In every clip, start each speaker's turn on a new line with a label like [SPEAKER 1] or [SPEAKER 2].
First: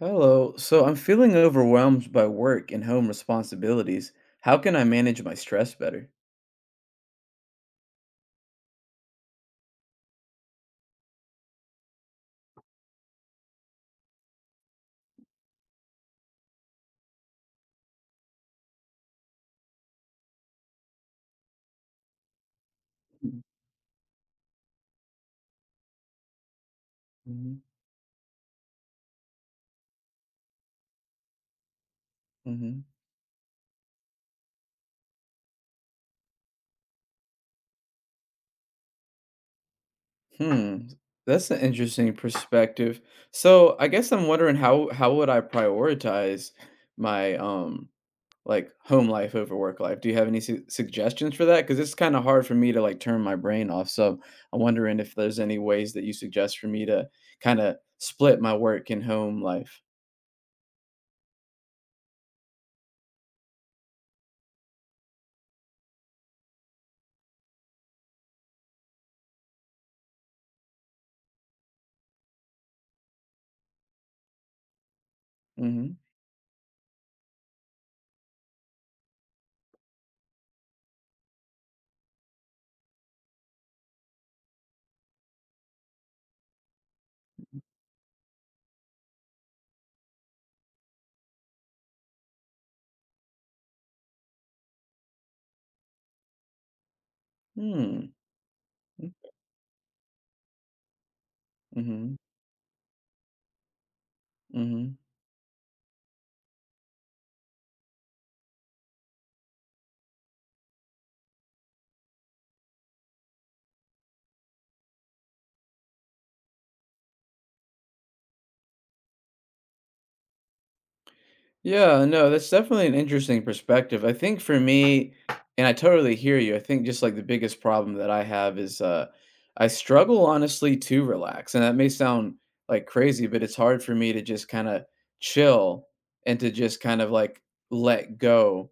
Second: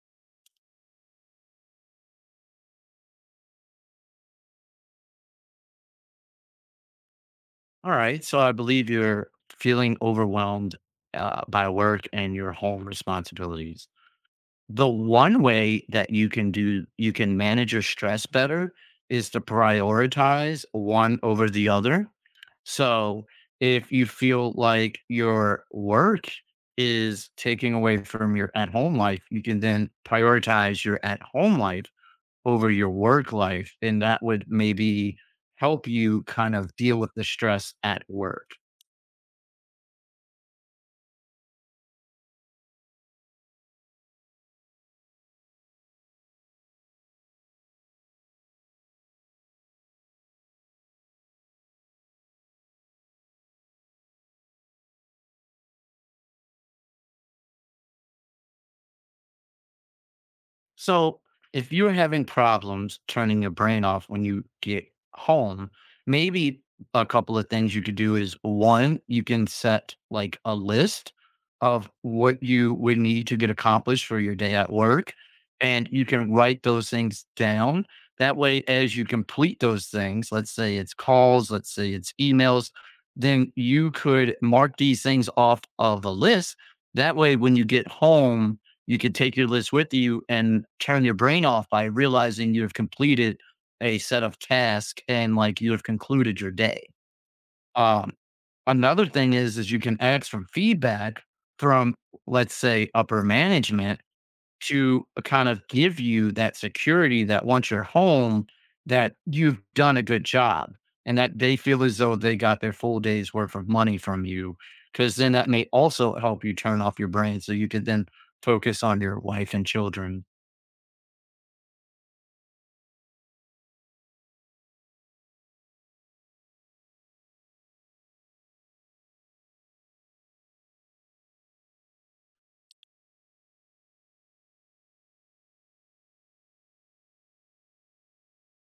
[SPEAKER 1] Hello. So I'm feeling overwhelmed by work and home responsibilities. How can I manage my stress better?
[SPEAKER 2] All right. So I believe you're feeling overwhelmed by work and your home responsibilities. The one way that you can do, you can manage your stress better is to prioritize one over the other. So if you feel like your work is
[SPEAKER 1] Hmm.
[SPEAKER 2] taking away from your at home life, you can then prioritize your at home life over
[SPEAKER 1] Hmm.
[SPEAKER 2] your work life. And that would maybe help you kind of deal with the stress at work.
[SPEAKER 1] Hmm. That's an interesting perspective. So I guess I'm wondering how would I prioritize my like home life over work life? Do you have any suggestions for that? Because it's kind of hard for me to like turn my brain off. So I'm wondering if there's any ways that you suggest for me to kind of split my work and home life.
[SPEAKER 2] So, if you're having problems turning your brain off when you get home, maybe a couple of things you could do is, one, you can set like a list of what you would need to get accomplished for your day at work. And
[SPEAKER 1] Mm-hmm.
[SPEAKER 2] you can write those things down. That way, as you complete those things, let's say it's calls, let's say it's emails, then you could mark these things off of a list. That way, when you get home, you could take your list with you and turn your brain off by realizing you have completed a set of tasks and like you have concluded your day.
[SPEAKER 1] Hmm.
[SPEAKER 2] Um, Another thing is you can ask for feedback from,
[SPEAKER 1] Mm-hmm.
[SPEAKER 2] let's say, upper management
[SPEAKER 1] Mhm.
[SPEAKER 2] to kind of give you that security that once you're home, that you've done a good job and that they feel as though they got their full day's worth of money from you. Cause then that may also help you turn off your brain so you can then focus on your wife and children.
[SPEAKER 1] Yeah, no, that's definitely an interesting perspective. I think for me, and I totally hear you, I think just like the biggest problem that I have is I struggle honestly to relax. And that may sound like crazy, but it's hard for me to just kind of chill and to just kind of like let go.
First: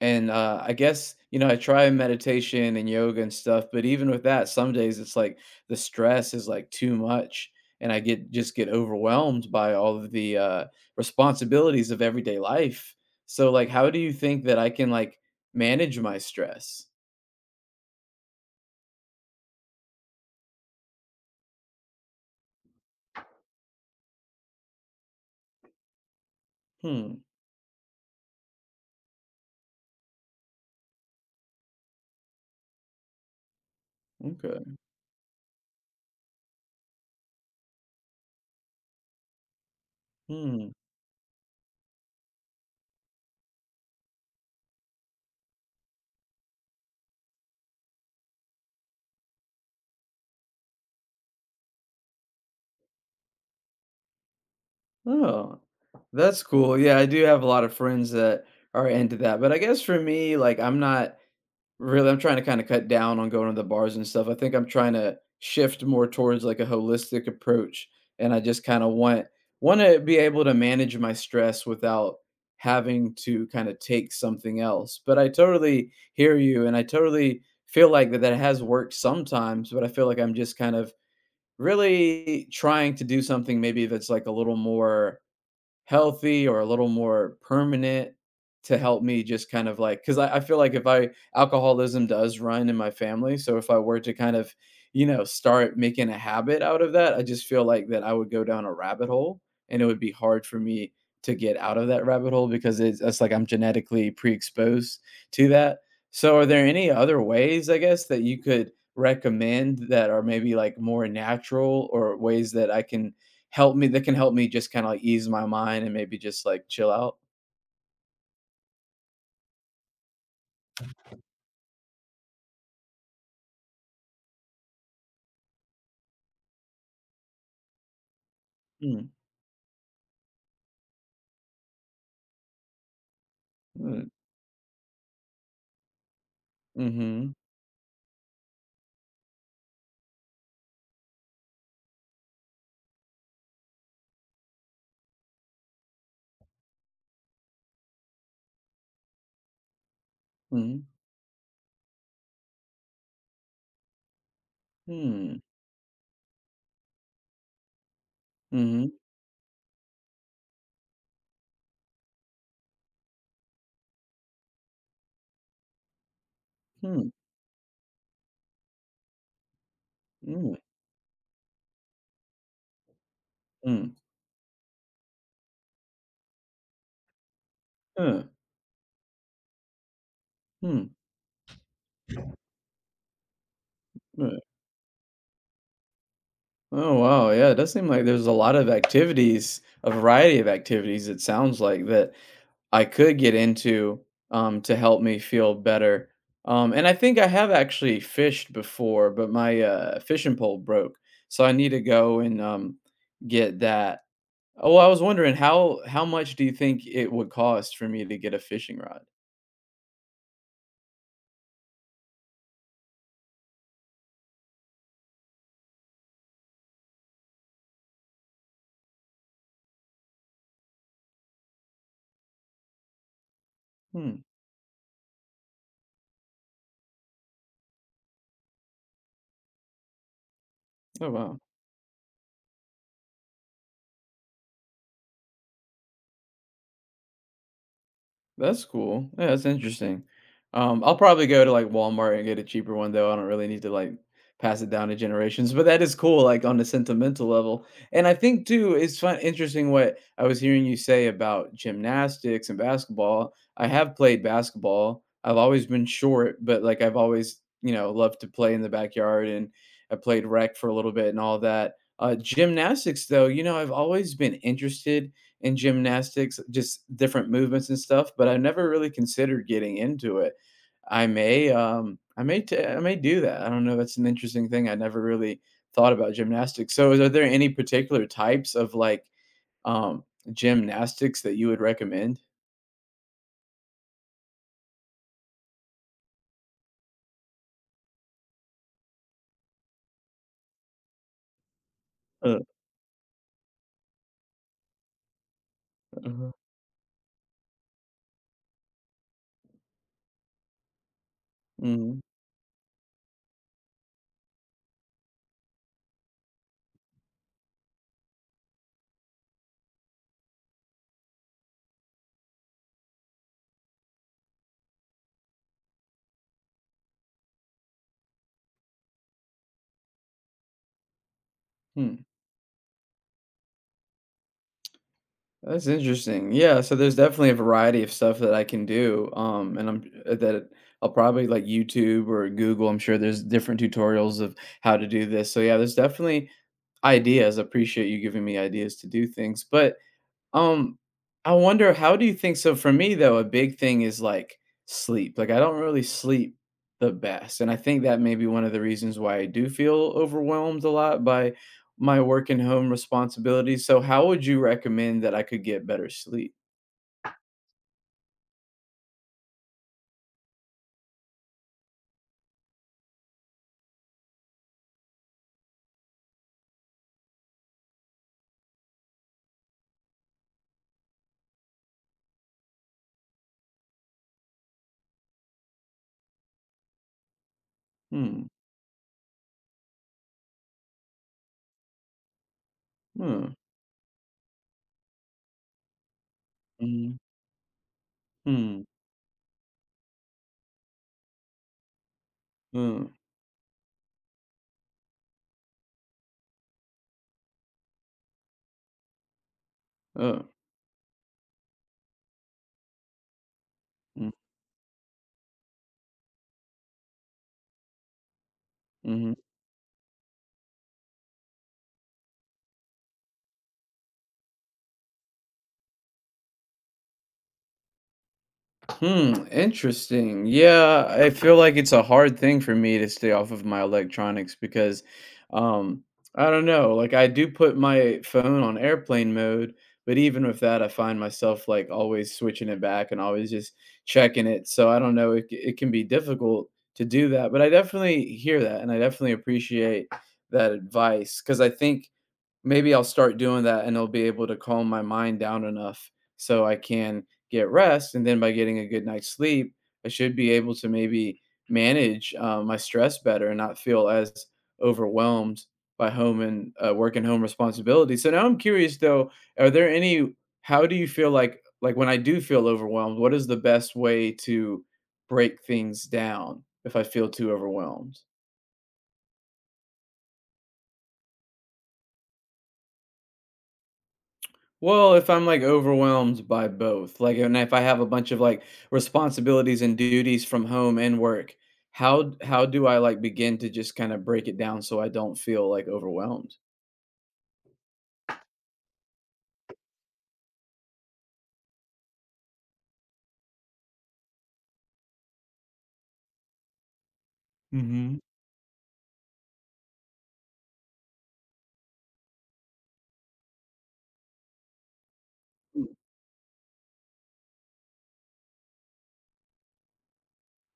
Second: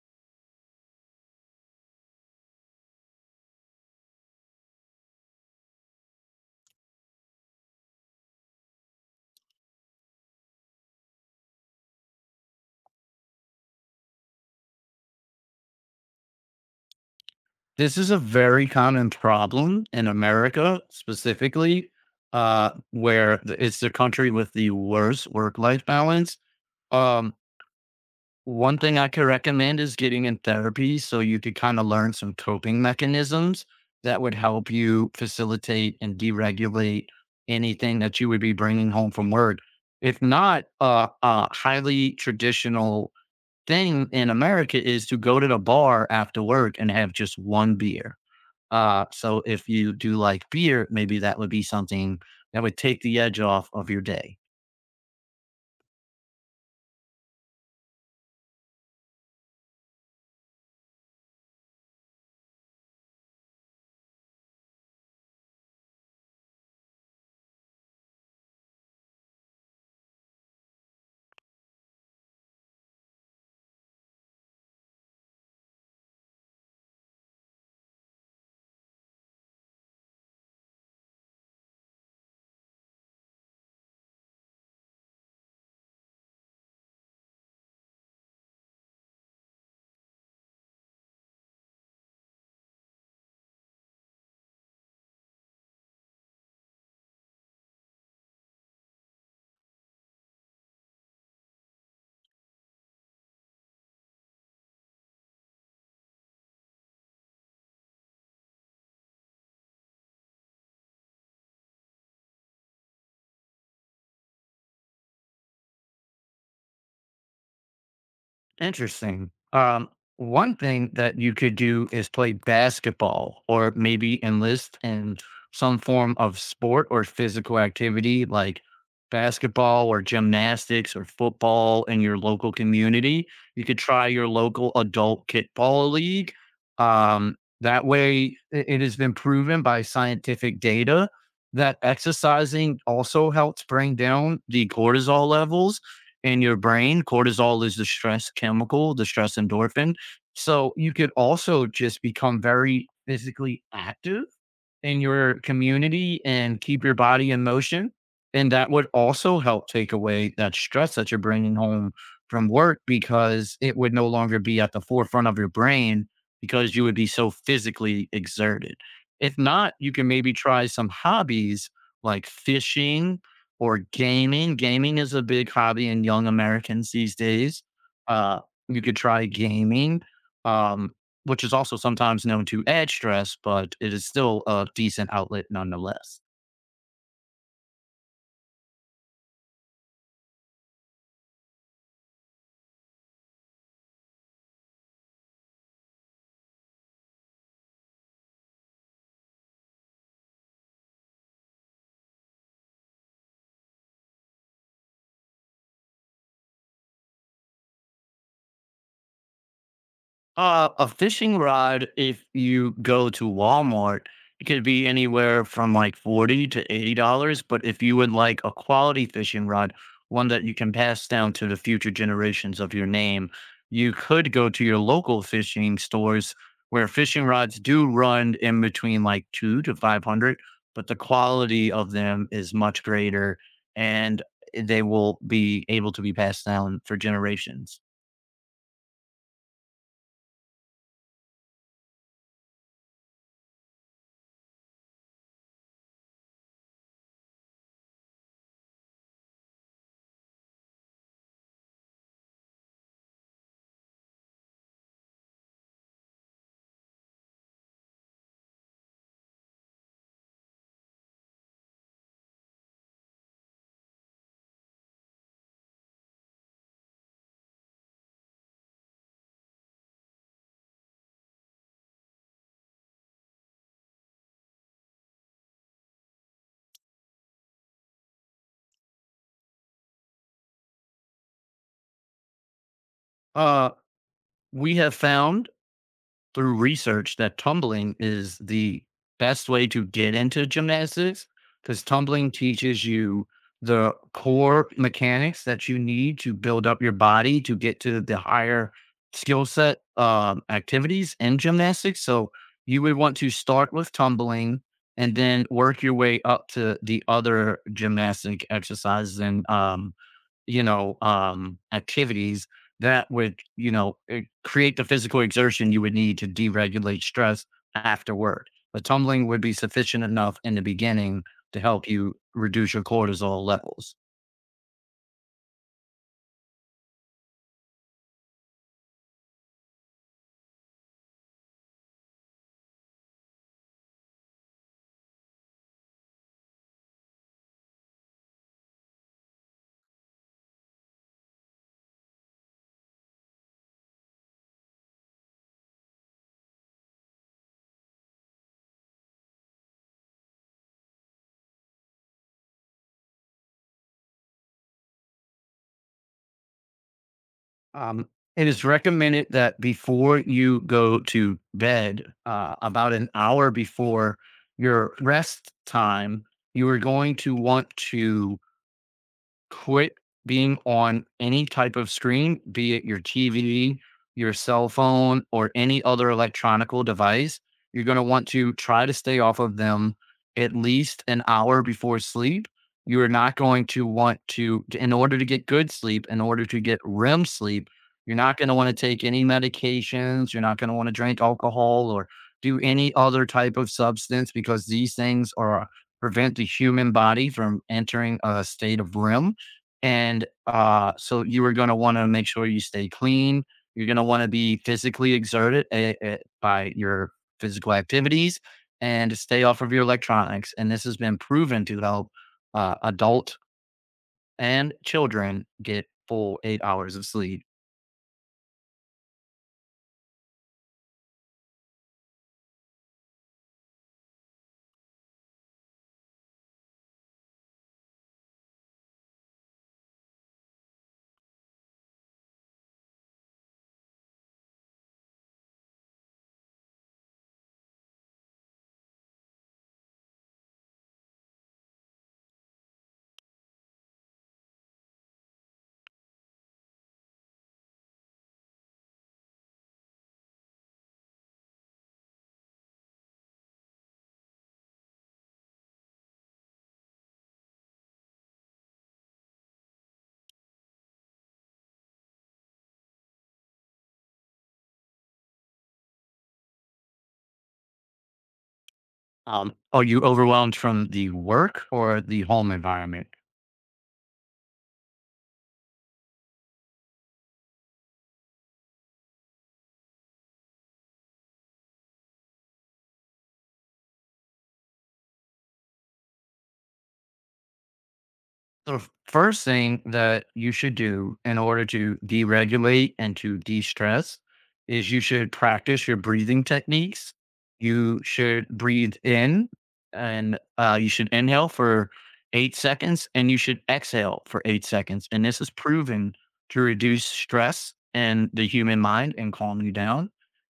[SPEAKER 1] And, I guess, I try meditation and yoga and stuff, but even with that, some days it's like the stress is like too much and I get just get overwhelmed by all of the, responsibilities of everyday life. So, like, how do you think that I can like manage my stress?
[SPEAKER 2] This is a very common problem in America specifically, it's the country with the worst work life balance.
[SPEAKER 1] Hmm.
[SPEAKER 2] Um, One thing I could recommend is getting in therapy so you could kind of learn some coping mechanisms that would
[SPEAKER 1] Okay.
[SPEAKER 2] help you facilitate and deregulate anything that you would be bringing home from work. If not,
[SPEAKER 1] Hmm.
[SPEAKER 2] a highly traditional thing in America is to go to the bar after work and have just one beer. So if you do like beer, maybe that would be something that would take the edge off of your day.
[SPEAKER 1] Oh, that's cool. Yeah, I do have a lot of friends that are into that. But I guess for me, like, I'm not really. I'm trying to kinda cut down on going to the bars and stuff. I think I'm trying to shift more towards, like, a holistic approach, and I just kinda want wanna be able to manage my stress without having to kinda take something else. But I totally hear you, and I totally feel like that that has worked sometimes, but I feel like I'm just kind of really trying to do something maybe that's, like, a little more healthy or a little more permanent to help me just kind of like, because I feel like if I alcoholism does run in my family, so if I were to kind of start making a habit out of that, I just feel like that I would go down a rabbit hole, and it would be hard for me to get out of that rabbit hole because it's like I'm genetically pre-exposed to that. So are there any other ways, I guess, that you could recommend that are maybe like more natural, or ways that can help me just kinda, like, ease my mind and maybe just, like, chill out?
[SPEAKER 2] Interesting. One thing that you could do is play basketball or maybe enlist in some form of sport or physical activity like
[SPEAKER 1] Mm.
[SPEAKER 2] basketball or gymnastics or football in your local community. You could
[SPEAKER 1] Mm.
[SPEAKER 2] try your local adult kickball league.
[SPEAKER 1] Mhm.
[SPEAKER 2] That way, it has been proven by scientific data that exercising also helps bring down the cortisol levels in your brain. Cortisol is the stress chemical, the stress endorphin. So
[SPEAKER 1] Mhm.
[SPEAKER 2] you could also just become very physically active in your
[SPEAKER 1] Hmm.
[SPEAKER 2] community and keep your body in motion. And that would
[SPEAKER 1] Mhm.
[SPEAKER 2] also help take away that stress that you're bringing home from work because it would no longer be at the forefront of your brain because you would be
[SPEAKER 1] Hmm.
[SPEAKER 2] so physically exerted. If not, you can maybe
[SPEAKER 1] Mm.
[SPEAKER 2] try some hobbies like fishing or
[SPEAKER 1] Mm.
[SPEAKER 2] gaming. Gaming is a big hobby in young Americans these days.
[SPEAKER 1] uh,
[SPEAKER 2] Uh, you could try gaming.
[SPEAKER 1] hmm.
[SPEAKER 2] Um, which is also sometimes known to add stress, but it is
[SPEAKER 1] uh.
[SPEAKER 2] still a decent outlet nonetheless.
[SPEAKER 1] Oh, wow, yeah, it does seem like there's a lot of activities, a variety of activities, it sounds like, that I could get into, to help me feel better. And I think I have actually fished before, but my, fishing pole broke, so I need to go and, get that. Oh, well, I was wondering how much do you think it would cost for me to get a fishing rod?
[SPEAKER 2] A fishing rod, if you go to Walmart, it could be anywhere from like 40 to $80. But if you would like a quality fishing rod, one that you can pass down to the future generations of your name, you
[SPEAKER 1] Hmm.
[SPEAKER 2] could go to your local fishing stores where fishing rods do run in between like two to 500, but the
[SPEAKER 1] Oh, wow.
[SPEAKER 2] quality of them is much greater and they will be able to be passed down for generations.
[SPEAKER 1] That's cool. Yeah, that's interesting. I'll probably go to like Walmart and get a cheaper one though. I don't really need to like pass it down to generations, but that is cool, like on the sentimental level. And I think too, it's fun, interesting what I was hearing you say about gymnastics and basketball. I have played basketball. I've always been short, but like I've always, loved to play in the backyard, and I played rec for a little bit and all that. Gymnastics though, I've always been interested in gymnastics, just different movements and stuff, but I never really considered getting into it. I may do that. I don't know. That's an interesting thing. I never really thought about gymnastics. So, are there any particular types of like um, gymnastics that you would recommend?
[SPEAKER 2] Uh, we have found through research that tumbling is the best way to get into gymnastics because tumbling
[SPEAKER 1] Uh,
[SPEAKER 2] teaches you the core mechanics that you need
[SPEAKER 1] uh-huh.
[SPEAKER 2] to build up your body to get to the higher skill set activities in
[SPEAKER 1] Mhm.
[SPEAKER 2] gymnastics. So you would want to start with tumbling and then work your way up to the other gymnastic exercises and, activities that would, you know, create the physical exertion you would need to deregulate stress afterward. But tumbling would be sufficient enough in the beginning to help
[SPEAKER 1] Hmm.
[SPEAKER 2] you reduce your cortisol levels.
[SPEAKER 1] That's interesting. Yeah, so there's definitely a variety of stuff that I can do, and I'm that I'll probably like YouTube or Google. I'm sure there's different tutorials of how to do this. So yeah, there's definitely ideas. I appreciate you giving me ideas to do things, but um, I wonder, how do you think so for me though, a big thing is like sleep. Like I don't really sleep the best. And I think that may be one of the reasons why I do feel overwhelmed a lot by my work and home responsibilities. So how would you recommend that I could get better sleep?
[SPEAKER 2] Um, it is recommended that before you go to bed, about an hour before your rest time, you are going to want to quit being on any type of screen, be it your TV, your cell phone, or any other electronical device. You're going to
[SPEAKER 1] Hmm.
[SPEAKER 2] want to try to stay off of them at least an hour before sleep. You are
[SPEAKER 1] Hmm.
[SPEAKER 2] not going to want to, in order to get good sleep, in order to get
[SPEAKER 1] Mm.
[SPEAKER 2] REM sleep, you're not going to
[SPEAKER 1] Hmm.
[SPEAKER 2] want to take any medications. You're not going to want to drink alcohol or do
[SPEAKER 1] Hmm.
[SPEAKER 2] any other type of substance because these things are prevent the human body from entering a state of REM
[SPEAKER 1] Uh.
[SPEAKER 2] and, so you are gonna wanna make sure you stay clean. You're gonna
[SPEAKER 1] Mm.
[SPEAKER 2] wanna be physically exerted by your physical activities
[SPEAKER 1] Mhm.
[SPEAKER 2] and stay off of your electronics. And this has been proven to help, adult and children get full 8 hours of sleep.
[SPEAKER 1] Hmm, interesting. Yeah, I feel like it's a hard thing for me to stay off of my electronics, because um I don't know, like I do put my phone on airplane mode, but even with that I find myself like always switching it back and always just checking it. So I don't know, it can be difficult to do that, but I definitely hear that, and I definitely appreciate that advice because I think maybe I'll start doing that, and I will be able to calm my mind down enough so I can get rest, and then by getting a good night's sleep, I should be able to maybe manage, my stress better and not feel as overwhelmed by home and, work and home responsibilities. So now I'm curious though, are there any how do you feel, like when I do feel overwhelmed, what is the best way to break things down if I feel too overwhelmed?
[SPEAKER 2] Are you overwhelmed from the work or the home environment?
[SPEAKER 1] Well, if I'm, like, overwhelmed by both, like, and if I have a bunch of, like, responsibilities and duties from home and work, how do I, like, begin to just kinda break it down so I don't feel, like, overwhelmed?
[SPEAKER 2] The first thing that you should do in order to deregulate and to de stress is you should practice your breathing techniques.
[SPEAKER 1] Mhm.
[SPEAKER 2] You should breathe in and, you should inhale for 8 seconds and you should exhale for 8 seconds. And this is
[SPEAKER 1] Mm.
[SPEAKER 2] proven to reduce stress in the human mind and calm you down.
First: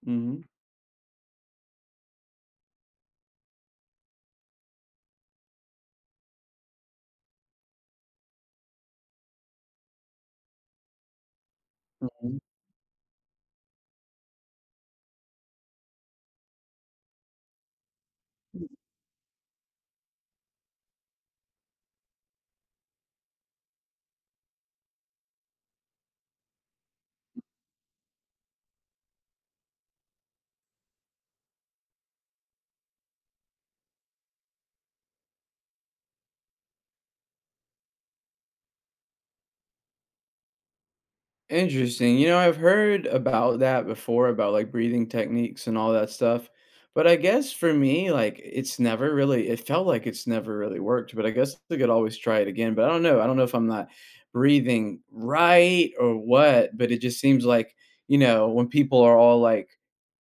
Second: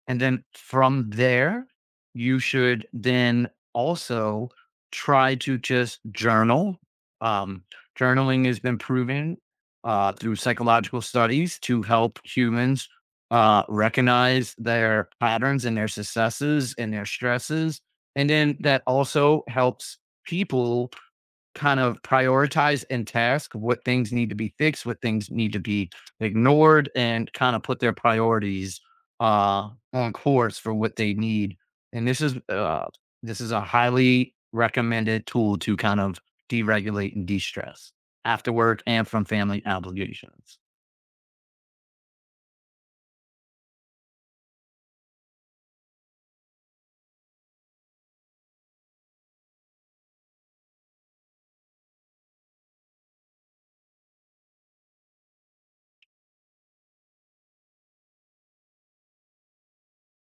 [SPEAKER 2] And
[SPEAKER 1] Mhm.
[SPEAKER 2] then from there, you should then also try to just journal. Um, Journaling has been proven, through psychological studies, to help
[SPEAKER 1] Mhm.
[SPEAKER 2] humans recognize their patterns and their successes and their stresses. And then that also helps people kind of prioritize and task what things need to be fixed, what things need to be ignored, and kind of put their priorities on course for what they need. And this is a highly recommended tool to kind of deregulate and de-stress after work and from family obligations.
[SPEAKER 1] Interesting. You know, I've heard about that before, about like breathing techniques and all that stuff. But I guess for me, like it's never really, it felt like it's never really worked, but I guess I could always try it again. But I don't know. I don't know if I'm not breathing right or what, but it just seems like, when people are all like,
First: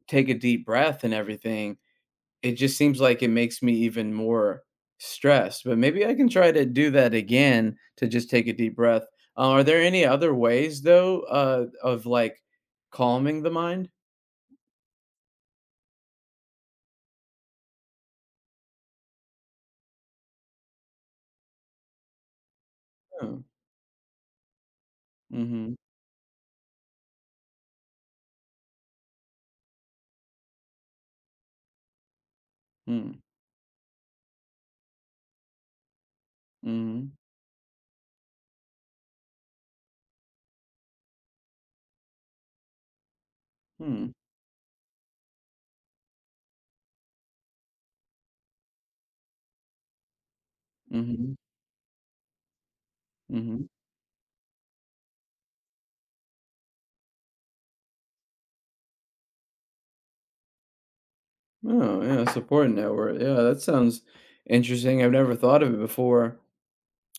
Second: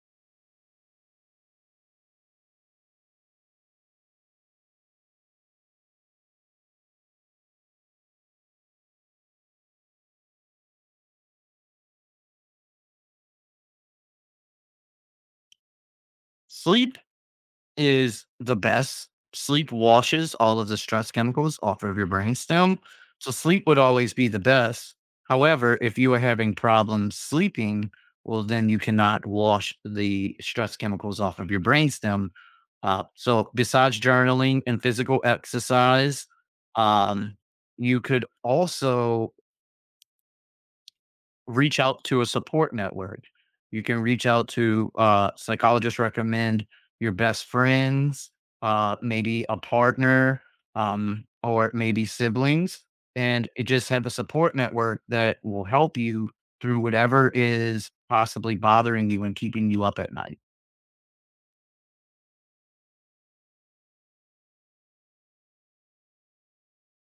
[SPEAKER 1] take a deep breath and everything, it just seems like it makes me even more stressed. But maybe I can try to do that again to just take a deep breath. Are there any other ways though, of like calming the mind?
[SPEAKER 2] Sleep is the best. Sleep washes all of the stress chemicals off of your brainstem. So
[SPEAKER 1] Oh.
[SPEAKER 2] sleep would always be the best.
[SPEAKER 1] Mm-hmm.
[SPEAKER 2] However, if you are having problems sleeping, well, then you cannot wash the stress chemicals off of your brainstem.
[SPEAKER 1] Mm.
[SPEAKER 2] So besides journaling and physical exercise,
[SPEAKER 1] Mm.
[SPEAKER 2] um, you could also reach out to a support network. You can
[SPEAKER 1] Mm.
[SPEAKER 2] reach out to, psychologists recommend, your best friends, maybe a partner,
[SPEAKER 1] Mm-hmm.
[SPEAKER 2] or maybe siblings, and
[SPEAKER 1] Mm-hmm.
[SPEAKER 2] it just have a support network that will help you through whatever is possibly bothering you and keeping you up at night.
[SPEAKER 1] Oh, yeah, support network. Yeah, that sounds interesting. I've never thought of it before.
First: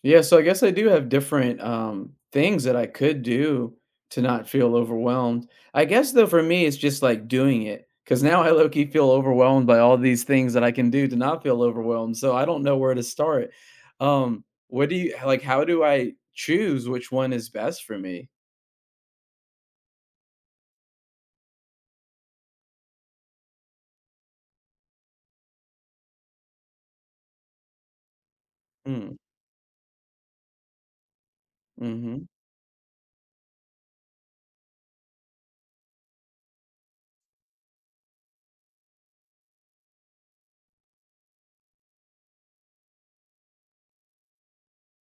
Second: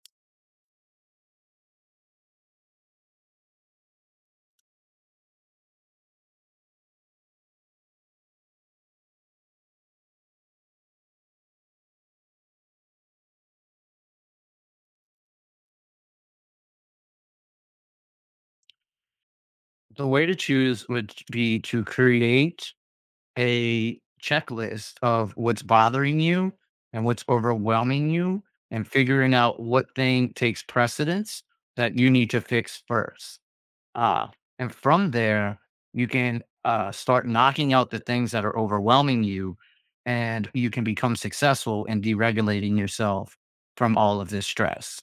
[SPEAKER 1] Yeah, so I guess I do have different, things that I could do to not feel overwhelmed. I guess though for me, it's just like doing it, because now I low key feel overwhelmed by all these things that I can do to not feel overwhelmed. So I don't know where to start. Um, what do you like? How do I choose which one is best for me?
[SPEAKER 2] The way to choose would be to create a checklist of what's bothering you and what's overwhelming you and
[SPEAKER 1] Mm.
[SPEAKER 2] figuring out what thing takes precedence
[SPEAKER 1] Hmm.
[SPEAKER 2] that you
[SPEAKER 1] Mm-hmm.
[SPEAKER 2] need to fix first. Uh, and from there, you can, start knocking out the things that are overwhelming you and you can become successful in deregulating yourself from all of this stress.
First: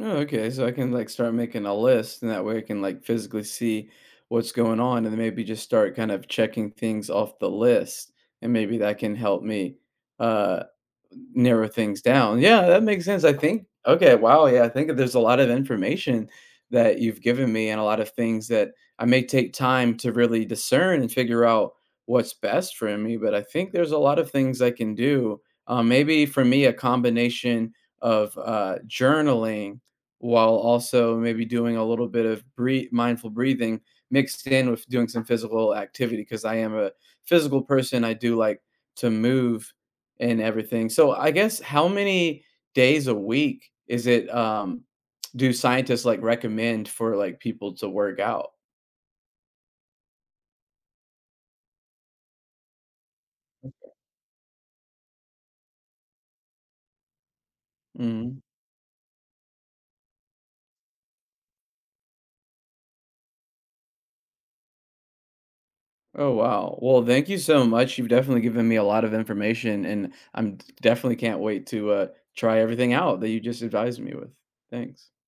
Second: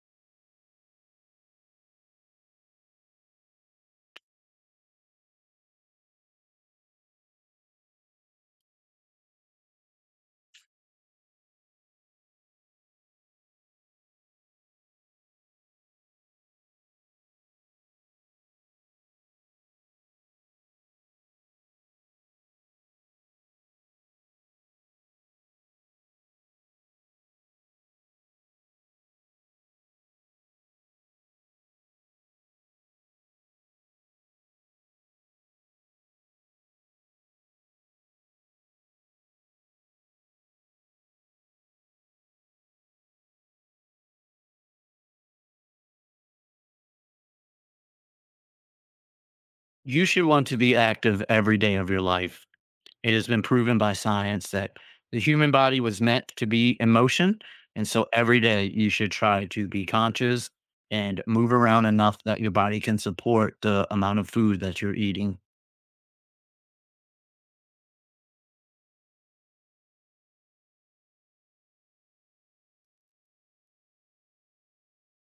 [SPEAKER 1] Oh, okay. So I can like start making a list, and that way I can like physically see what's going on, and then maybe just start kind of checking things off the list, and maybe that can help me, uh, narrow things down. Yeah, that makes sense, I think. Okay. Wow. Yeah, I think that there's a lot of information that you've given me, and a lot of things that I may take time to really discern and figure out what's best for me. But I think there's a lot of things I can do. Maybe for me, a combination of, journaling while also maybe doing a little bit of mindful breathing mixed in with doing some physical activity, because I am a physical person. I do like to move and everything. So I guess how many days a week is it do scientists like recommend for like people to work out?
[SPEAKER 2] You should want to be active every day of your life. It has been proven by science that the human body was meant to be in motion. And so every
[SPEAKER 1] Mhm.
[SPEAKER 2] day you should try to be conscious and move around enough that your body can support the amount of food that you're eating.
[SPEAKER 1] Oh wow. Well, thank you so much. You've definitely given me a lot of information, and I'm definitely can't wait to try everything out that you just advised me with. Thanks.